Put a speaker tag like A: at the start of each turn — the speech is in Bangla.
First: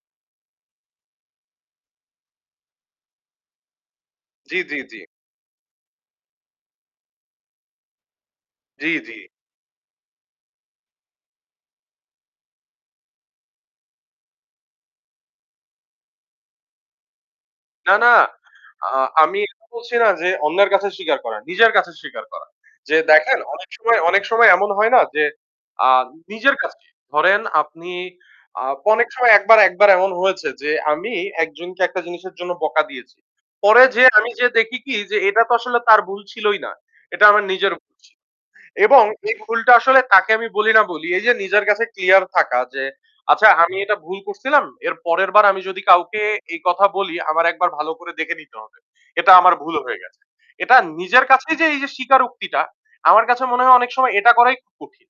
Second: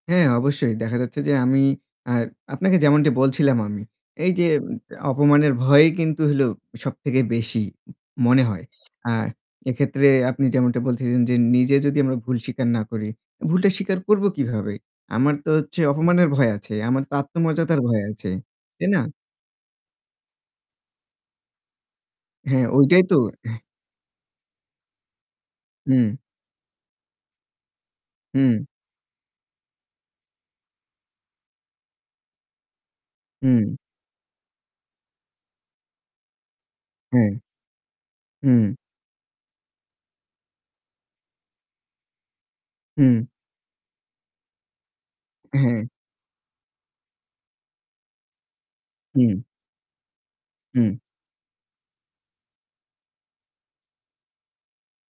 A: হ্যাঁ, অবশ্যই দেখা যাচ্ছে যে আমি আর আপনাকে যেমনটি বলছিলাম আমি। এই যে
B: জ্বী,
A: উম
B: জ্বী, জ্বী।
A: অপমানের ভয়ই কিন্তু হলো সবথেকে বেশি মনে হয়।
B: জ্বী,
A: আ
B: জ্বী।
A: এক্ষেত্রে আপনি যেমনটা বলতেছেন যে নিজে যদি আমরা ভুল স্বীকার না করি, অ্যা ভুলটা স্বীকার করবো কিভাবে? আমার তো হচ্ছে অপমানের ভয় আছে। আমার তো আত্মমর্যাদার
B: না,
A: ভয়
B: না।
A: আছে, তাই
B: আ
A: না?
B: আমি বলছি না যে অন্যের কাছে স্বীকার করা, নিজের কাছে স্বীকার করা।
A: হ্যাঁ,
B: যে
A: ঐটাই তো।
B: দেখেন
A: হ্যা।
B: অনেক সময় অনেক সময় এমন হয় না? যে আ
A: হুম।
B: নিজের কাছেই। ধরেন আপনি
A: হুম।
B: আ অনেক সময় একবার একবার এমন হয়েছে যে আমি একজনকে একটা জিনিসের জন্য বকা দিয়েছি।
A: হুম।
B: পরে যেয়ে আমি যেয়ে দেখি কি যে এটা তো আসলে তার ভুল ছিলই না। এটা
A: হ্যাঁ।
B: আমার নিজের ভুল ছি
A: হুম।
B: এবং এই ভুলটা আসলে তাকে আমি বলি না বলি, এই যে নিজের কাছে clear থাকা যে
A: হুম।
B: "আচ্ছা আমি এটা ভুল করছিলাম। এর পরেরবার আমি যদি
A: হ্যাঁ।
B: কাউকে এই কথা বলি, আমার একবার ভালো করে দেখে নিতে হবে। এটা
A: হুম।
B: আমার ভুল হয়ে গেছে।" এটা
A: হুম।
B: নিজের কাছেই যে এই যে স্বীকারোক্তিটা আমার কাছে মনে হয় অনেক সময় এটা করাই খু কঠিন।